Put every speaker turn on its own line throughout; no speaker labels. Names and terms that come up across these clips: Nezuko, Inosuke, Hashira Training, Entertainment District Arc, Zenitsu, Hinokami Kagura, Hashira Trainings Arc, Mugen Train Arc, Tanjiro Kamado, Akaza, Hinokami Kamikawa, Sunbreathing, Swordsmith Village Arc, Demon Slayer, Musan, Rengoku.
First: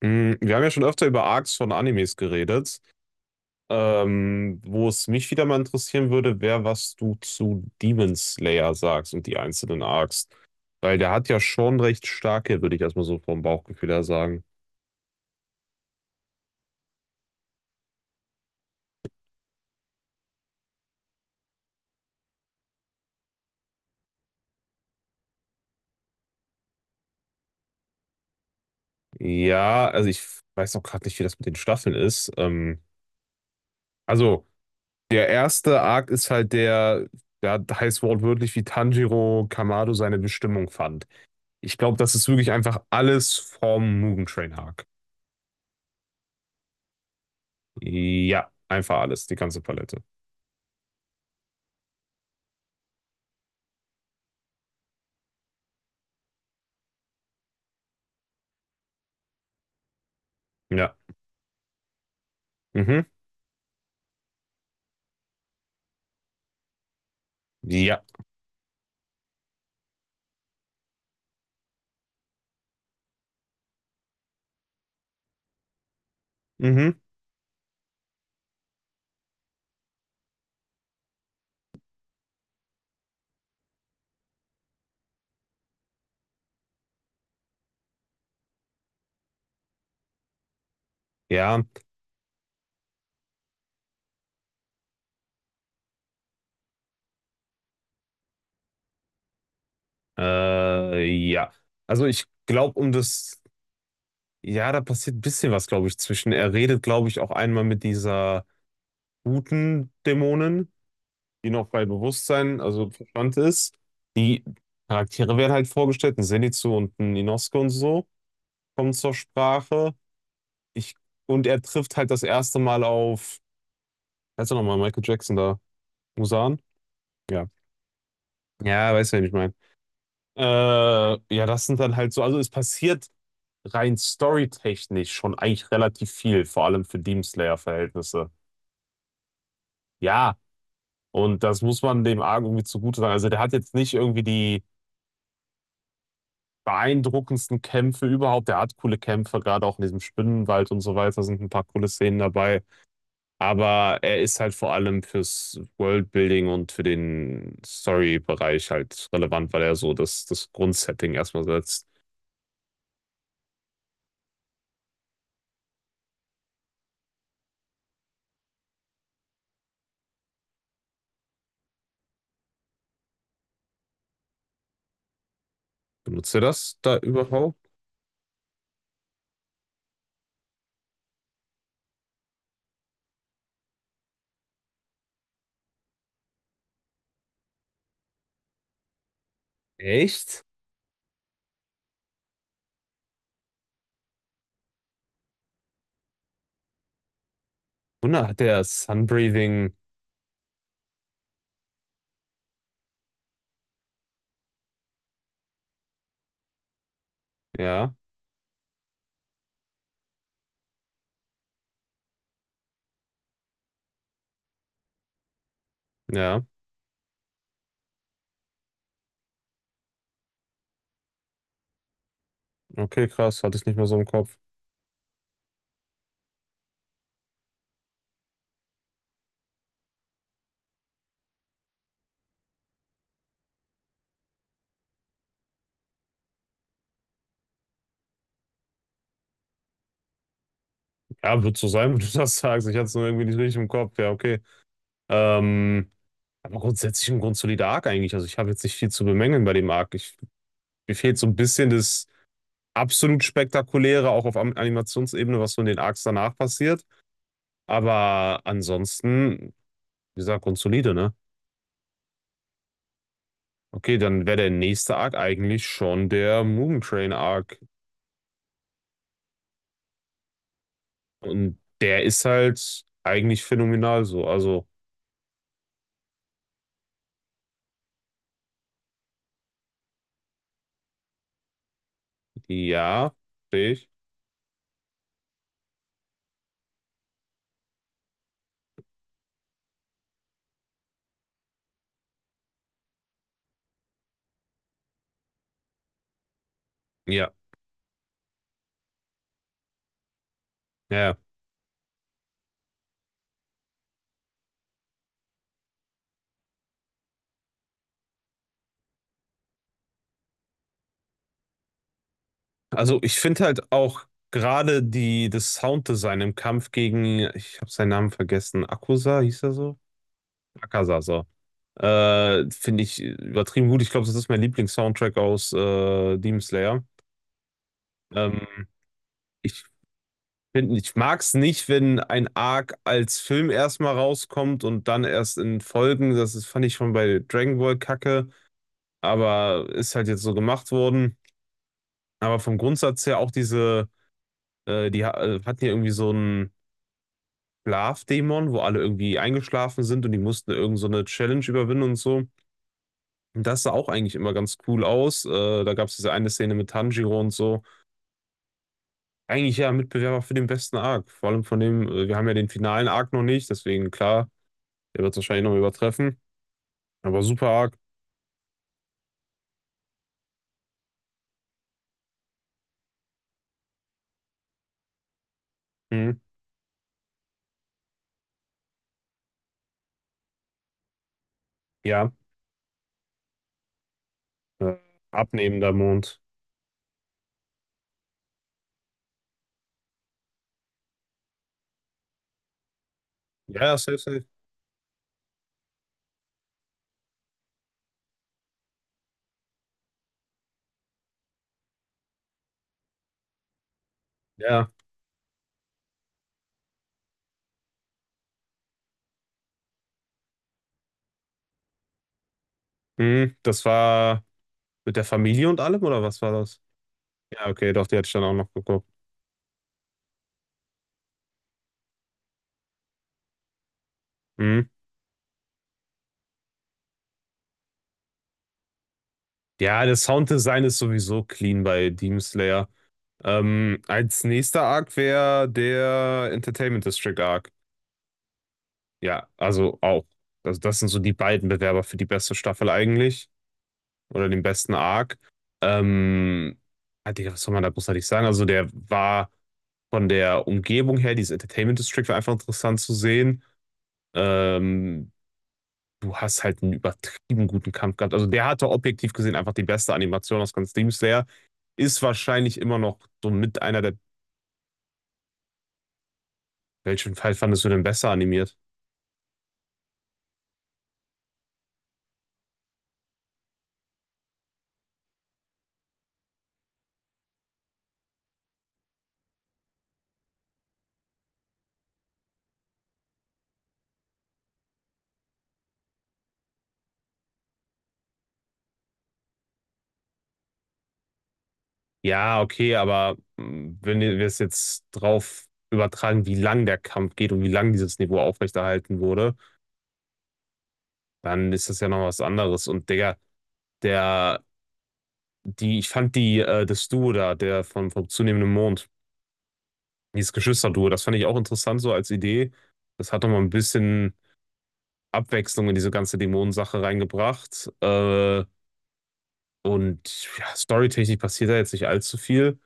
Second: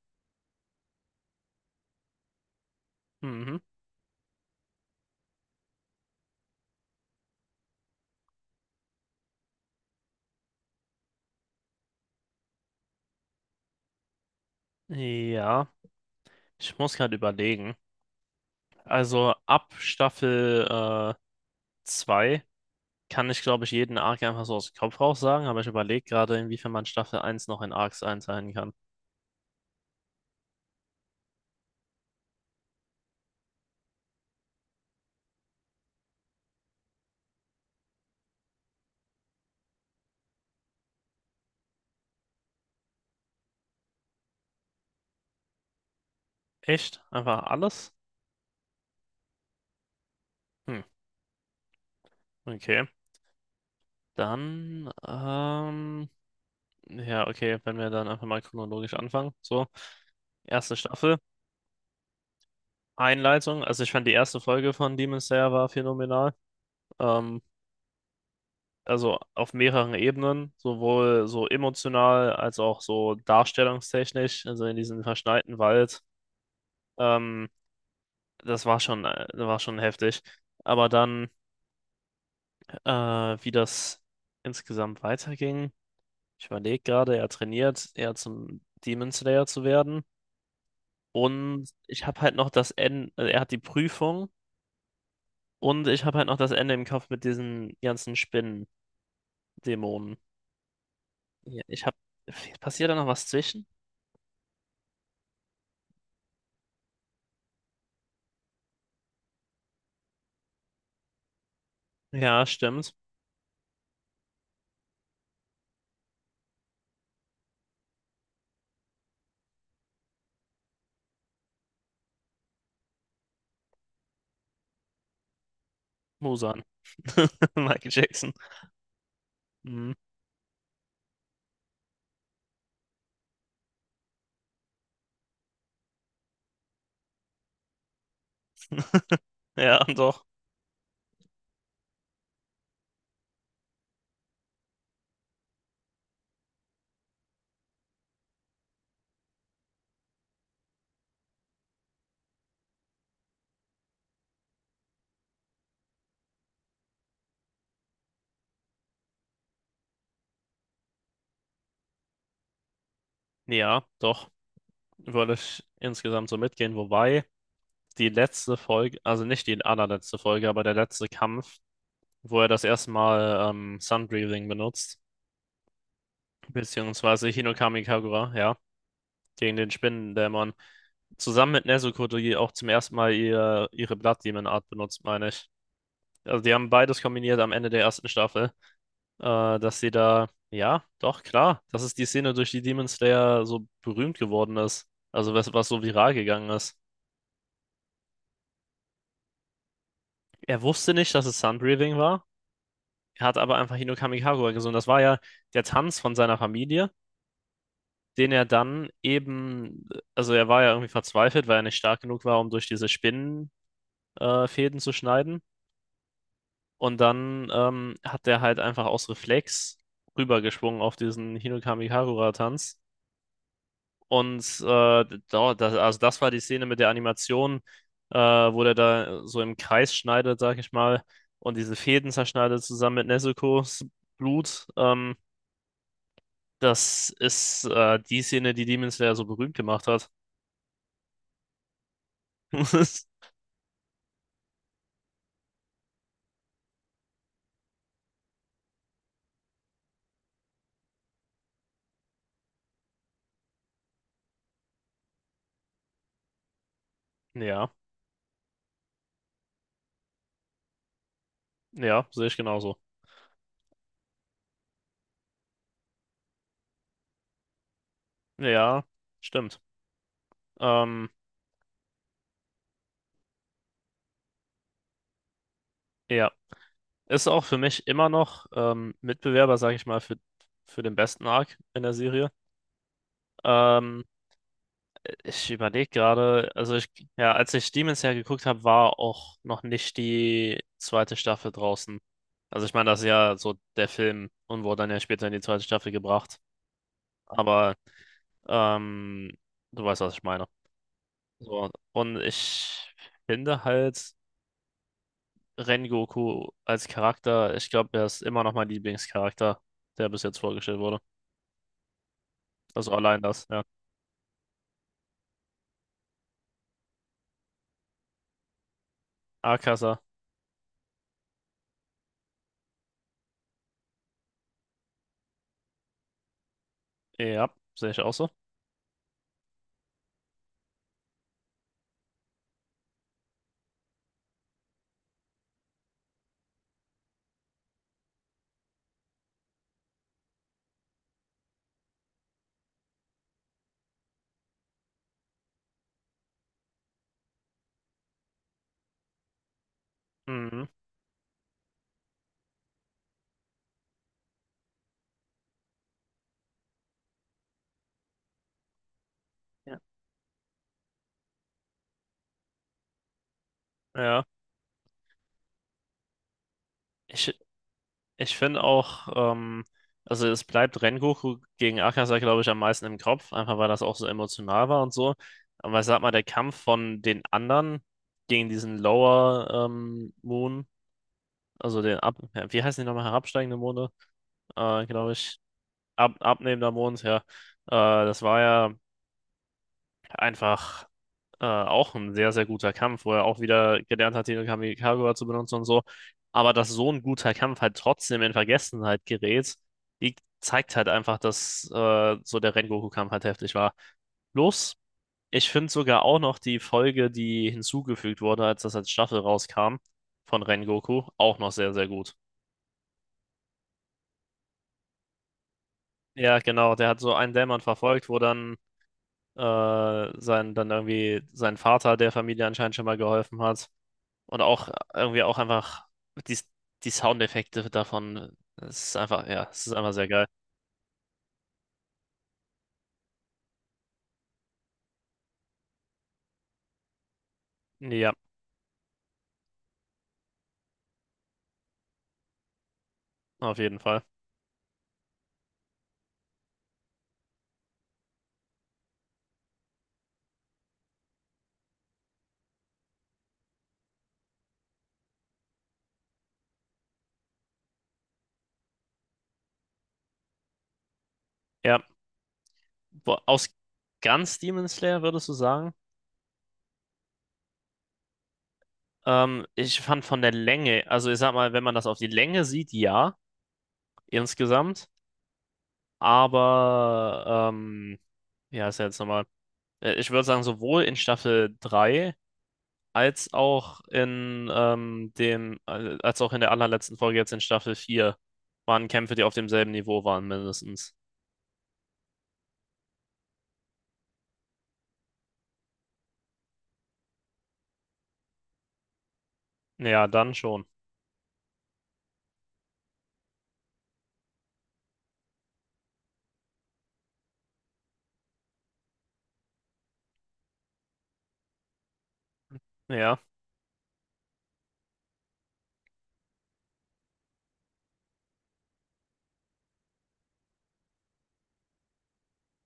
Wir haben ja schon öfter über Arcs von Animes geredet.
Mhm.
Wo es mich wieder mal interessieren würde, wäre, was du zu Demon Slayer sagst und die einzelnen Arcs. Weil der hat ja schon recht starke, würde ich erstmal so vom Bauchgefühl her sagen.
Ja, ich muss gerade überlegen. Also ab Staffel 2 kann ich, glaube ich, jeden Arc einfach so aus dem Kopf raus sagen, aber ich überlege gerade, inwiefern man Staffel eins noch in Arcs einteilen kann.
Ja, also ich weiß auch gerade nicht, wie das mit den Staffeln ist. Also, der erste Arc ist halt der, der heißt wortwörtlich, wie Tanjiro Kamado seine Bestimmung fand. Ich glaube, das ist wirklich einfach alles vom Mugen Train Arc.
Echt? Einfach alles?
Ja, einfach alles, die ganze Palette.
Hm, okay. Dann, ja, okay, wenn wir dann einfach mal chronologisch anfangen. So, erste
Ja.
Staffel,
Mhm.
Einleitung. Also ich fand die erste Folge von Demon Slayer war phänomenal. Ähm,
Ja.
also auf mehreren Ebenen, sowohl so emotional als auch so darstellungstechnisch, also in diesem verschneiten Wald.
Mhm.
Ähm, Das war schon heftig. Aber dann, äh, wie das insgesamt weiterging, ich überlege gerade, er trainiert, er zum Demon Slayer zu werden.
Ja.
Und ich habe halt noch das Ende, also er hat die Prüfung, und ich habe halt noch das Ende im Kopf mit diesen ganzen Spinnen-Dämonen.
Äh, ja.
Ja, ich habe,
Also ich glaube,
passiert da noch was zwischen?
ja, da passiert ein bisschen was, glaube ich, zwischen. Er redet, glaube ich, auch einmal mit dieser guten Dämonin, die noch bei
Ja,
Bewusstsein, also
stimmt.
Verstand ist. Die Charaktere werden halt vorgestellt, ein Zenitsu und ein Inosuke und so kommen zur Sprache. Ich, und er trifft halt das erste Mal auf, heißt er nochmal, Michael Jackson da, Musan?
Musan.
Ja.
Michael Jackson.
Ja, weißt du, wen ich meine.
Mhm.
Äh, ja, das sind dann halt so, also es passiert rein storytechnisch schon eigentlich relativ viel, vor allem für Demon Slayer-Verhältnisse.
Ja, doch.
Ja, und das muss man dem Arc irgendwie zugute sagen. Also der hat jetzt nicht irgendwie die beeindruckendsten Kämpfe überhaupt. Der hat coole Kämpfe, gerade auch in diesem Spinnenwald und so weiter sind ein paar coole Szenen dabei. Aber er ist halt vor allem fürs Worldbuilding und für den Story-Bereich halt relevant, weil er so das Grundsetting erstmal setzt.
Ja, doch. Würde ich insgesamt so mitgehen. Wobei die letzte Folge, also nicht die allerletzte Folge, aber der letzte Kampf, wo er das erste Mal Sun Breathing benutzt,
Benutzt er das da
beziehungsweise
überhaupt?
Hinokami Kagura, ja, gegen den Spinnendämon. Zusammen mit Nezuko, die auch zum ersten Mal ihre Blood Demon Art benutzt, meine ich. Also die haben beides kombiniert am Ende der ersten Staffel. Dass sie da,
Echt?
ja, doch, klar, das ist die Szene, durch die Demon Slayer so berühmt geworden ist. Also was so viral gegangen ist.
Wunder, hat der Sunbreathing.
Er wusste nicht, dass es Sunbreathing war. Er hat aber einfach Hinokami Kamikawa gesungen. Das war ja der Tanz von seiner Familie,
Ja,
den er dann eben, also er war ja irgendwie verzweifelt, weil er nicht stark genug war, um durch diese Spinnenfäden Fäden zu schneiden.
ja.
Und dann hat er halt einfach aus Reflex rübergeschwungen auf diesen Hinokami Kagura tanz.
Okay, krass. Hatte ich nicht mehr so im Kopf.
Und also das war die Szene mit der Animation, wo der da so im Kreis schneidet, sag ich mal, und diese Fäden zerschneidet zusammen mit Nezuko's Blut. Das ist die Szene, die Demon Slayer so berühmt gemacht hat.
Ja, wird so sein, wenn du das sagst. Ich hatte es nur irgendwie nicht richtig im Kopf. Ja, okay. Ähm, aber grundsätzlich ein grundsolider Arc eigentlich. Also ich habe jetzt nicht viel zu bemängeln bei dem Arc. Mir fehlt so ein bisschen das absolut Spektakuläre, auch auf Animationsebene, was so in den Arcs danach passiert.
Ja,
Aber ansonsten, wie gesagt, grundsolide, ne?
ja, sehe ich genauso.
Okay, dann wäre der nächste Arc eigentlich schon der Mugen Train Arc.
Ja, stimmt. Ähm,
Und der ist halt eigentlich phänomenal so. Also,
ja, ist auch für mich immer noch Mitbewerber, sag ich mal, für den besten Arc in der Serie.
ja, sehe ich.
Ähm, Ich überlege gerade, ja, als ich Demon Slayer geguckt habe, war auch noch nicht die zweite Staffel draußen. Also ich meine, das ist ja so der Film und wurde dann ja später in die zweite Staffel gebracht.
Ja,
Aber ähm, du weißt, was ich meine.
ja. Ja.
So, und ich finde halt Rengoku als Charakter, ich glaube, er ist immer noch mein Lieblingscharakter, der bis jetzt vorgestellt wurde. Also
Also, ich
allein
finde
das, ja.
halt auch gerade das Sounddesign im Kampf gegen, ich habe seinen Namen vergessen, Akusa hieß er so?
Akaza,
Akaza, so. Finde ich übertrieben gut. Ich glaube, das ist mein Lieblings-Soundtrack aus Demon Slayer.
ja, sehe ich auch so.
Ähm, ich finde, ich mag es nicht, wenn ein Arc als Film erstmal rauskommt und dann erst in Folgen. Das ist, fand ich schon bei Dragon Ball Kacke. Aber ist halt jetzt so gemacht worden. Aber vom Grundsatz her auch diese, hatten ja irgendwie so einen Schlafdämon, wo alle irgendwie eingeschlafen sind und die mussten
Mhm.
irgend so eine Challenge überwinden und so. Und das sah auch eigentlich immer ganz cool aus. Da gab es diese eine Szene mit Tanjiro und so. Eigentlich ja
Ja.
Mitbewerber für den besten Arc. Vor allem von dem, wir haben ja den finalen Arc noch nicht, deswegen
Ja.
klar, der wird es wahrscheinlich noch übertreffen. Aber
Ich,
super Arc.
Ich finde auch, also es bleibt Rengoku gegen Akaza, glaube ich, am meisten im Kopf, einfach weil das auch so emotional war und so. Aber ich sag mal,
Hm.
der Kampf von den anderen gegen diesen Lower Moon,
Ja,
ja, wie heißen die nochmal, herabsteigende Monde,
äh,
äh, glaube ich,
abnehmender Mond.
abnehmender Mond, ja, das war ja einfach auch ein sehr, sehr guter Kampf, wo er auch
Ja,
wieder
safe,
gelernt
safe.
hat, den Kamikaze zu benutzen und so. Aber dass so ein guter Kampf halt trotzdem in Vergessenheit gerät, die zeigt halt einfach, dass so der Rengoku-Kampf halt heftig war.
Ja,
Plus, ich finde sogar auch noch die Folge, die hinzugefügt wurde, als das als Staffel rauskam, von Rengoku, auch noch sehr, sehr gut.
hm. Das war mit der Familie und allem, oder was war
Ja,
das?
genau, der hat so einen
Ja,
Dämon
okay, doch, die hatte
verfolgt,
ich
wo
dann auch noch
dann
geguckt.
dann irgendwie sein Vater der Familie anscheinend schon mal geholfen hat. Und
Mhm.
auch irgendwie auch einfach die, die Soundeffekte davon. Es ist einfach, ja, es ist
Ja,
einfach
das
sehr geil.
Sounddesign ist sowieso clean bei Demon Slayer. Als nächster Arc wäre der Entertainment District Arc.
Ja,
Ja, also auch. Also das sind so die beiden Bewerber für die beste Staffel eigentlich.
auf jeden Fall.
Oder den besten Arc. Ähm, ah, Digga, was soll man da großartig sagen? Also der war von der Umgebung her, dieses Entertainment District war einfach interessant zu sehen. Ähm, du hast halt einen übertrieben guten Kampf gehabt. Also, der hatte objektiv gesehen einfach die beste Animation aus ganz Demon Slayer.
Ja,
Ist wahrscheinlich immer noch
wo,
so
aus
mit einer der
ganz Demon Slayer würdest du sagen?
welchen Fall fandest du denn besser animiert?
Ich fand von der Länge, also ich sag mal, wenn man das auf die Länge sieht, ja, insgesamt. Aber, ja, ist ja jetzt nochmal. Ich würde sagen, sowohl in Staffel 3 als auch in als auch in der allerletzten Folge jetzt in Staffel 4 waren Kämpfe, die auf demselben Niveau waren, mindestens.
Ja, okay, aber, hm, wenn wir es jetzt drauf übertragen, wie lang der Kampf geht und wie lang dieses Niveau aufrechterhalten wurde,
Ja, dann schon.
dann ist das ja noch was anderes. Und Digga, der die ich fand die das Duo da, der von vom zunehmenden Mond, dieses Geschwisterduo, das fand ich auch interessant so als Idee. Das
Ja.
hat noch mal 'n bisschen Abwechslung in diese ganze Dämonensache reingebracht. Und ja, storytechnisch passiert da jetzt nicht allzu viel,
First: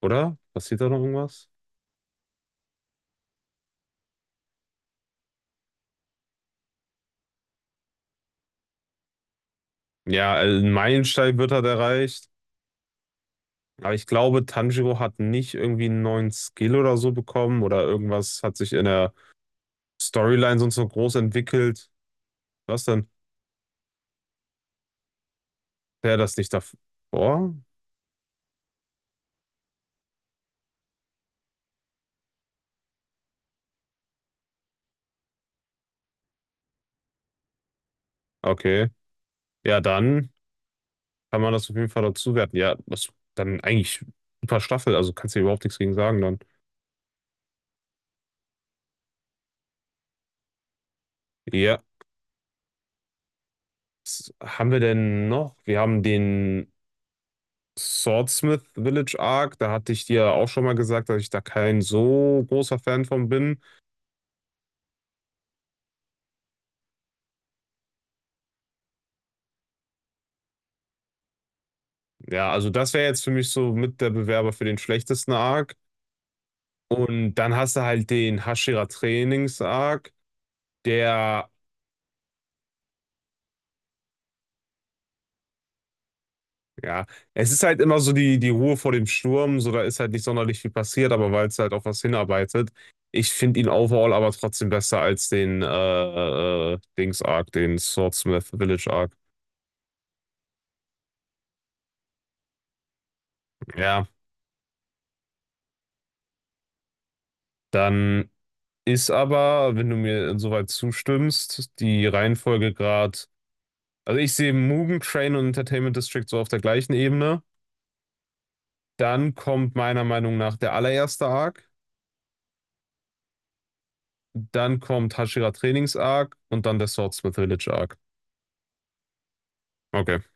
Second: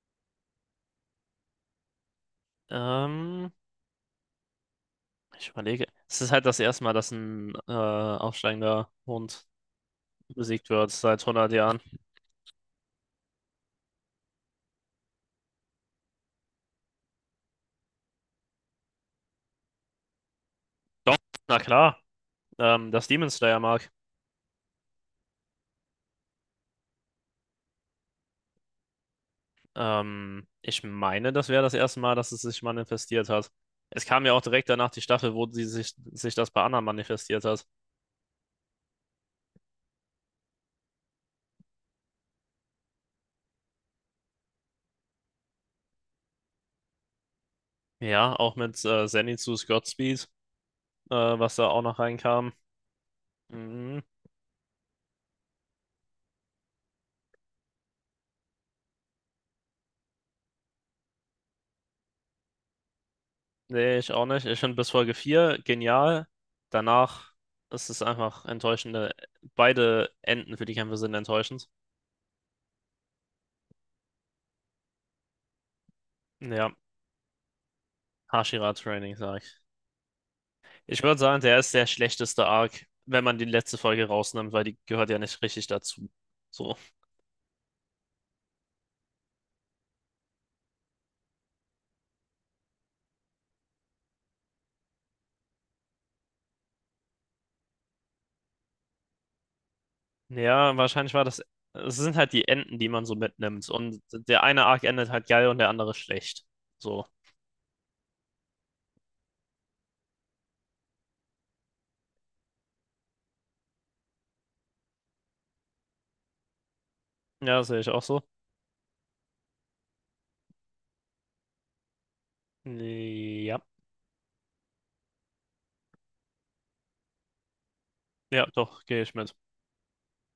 oder? Passiert da noch irgendwas?
Ähm, Ich überlege. Es ist halt das erste Mal, dass ein aufsteigender Hund
Ja,
besiegt
ein
wird seit
Meilenstein
100
wird halt
Jahren.
erreicht. Aber ich glaube, Tanjiro hat nicht irgendwie einen neuen Skill oder so bekommen oder irgendwas hat sich in der Storyline sonst so groß
Doch, na
entwickelt.
klar.
Was
Das
denn?
Demon Slayer mag.
Wäre das nicht davor?
Ich meine, das wäre das erste Mal, dass es sich manifestiert hat. Es kam ja auch direkt danach die Staffel, wo sich das bei Anna manifestiert hat.
Okay. Ja, dann kann man das auf jeden Fall dazu werten. Ja, das dann eigentlich super Staffel, also kannst du dir überhaupt nichts gegen sagen dann.
Ja, auch mit Zenitsu's Godspeed, was da auch
Ja.
noch reinkam. Mhm.
Was haben wir denn noch? Wir haben den Swordsmith Village Arc. Da hatte ich dir auch schon mal gesagt, dass ich da kein so großer Fan von bin.
Nee, ich auch nicht. Ich finde bis Folge 4 genial. Danach ist es einfach enttäuschende. Beide Enden für die Kämpfe sind enttäuschend.
Ja, also das wäre jetzt für mich so mit der Bewerber für den schlechtesten Arc.
Ja,
Und dann hast du halt den
Hashira
Hashira
Training, sag ich.
Trainings Arc,
Ich würde sagen,
der,
der ist der schlechteste Arc, wenn man die letzte Folge rausnimmt, weil die gehört ja nicht richtig dazu. So.
ja, es ist halt immer so die Ruhe vor dem Sturm. So, da ist halt nicht sonderlich viel passiert, aber weil es halt auf was hinarbeitet. Ich finde ihn overall aber trotzdem besser als den Dings Arc, den Swordsmith Village Arc.
Ja, wahrscheinlich war das. Es sind halt die Enden, die man so mitnimmt. Und
Ja,
der eine Arc endet halt geil und der andere schlecht. So.
dann ist aber, wenn du mir insoweit zustimmst, die Reihenfolge gerade. Also ich sehe Mugen Train und Entertainment District so auf der gleichen Ebene.
Ja, das sehe ich auch so.
Dann kommt meiner Meinung nach der allererste Arc.
Ja,
Dann kommt Hashira Trainings Arc und dann der Swordsmith Village Arc.
ja, doch, gehe ich mit.
Okay.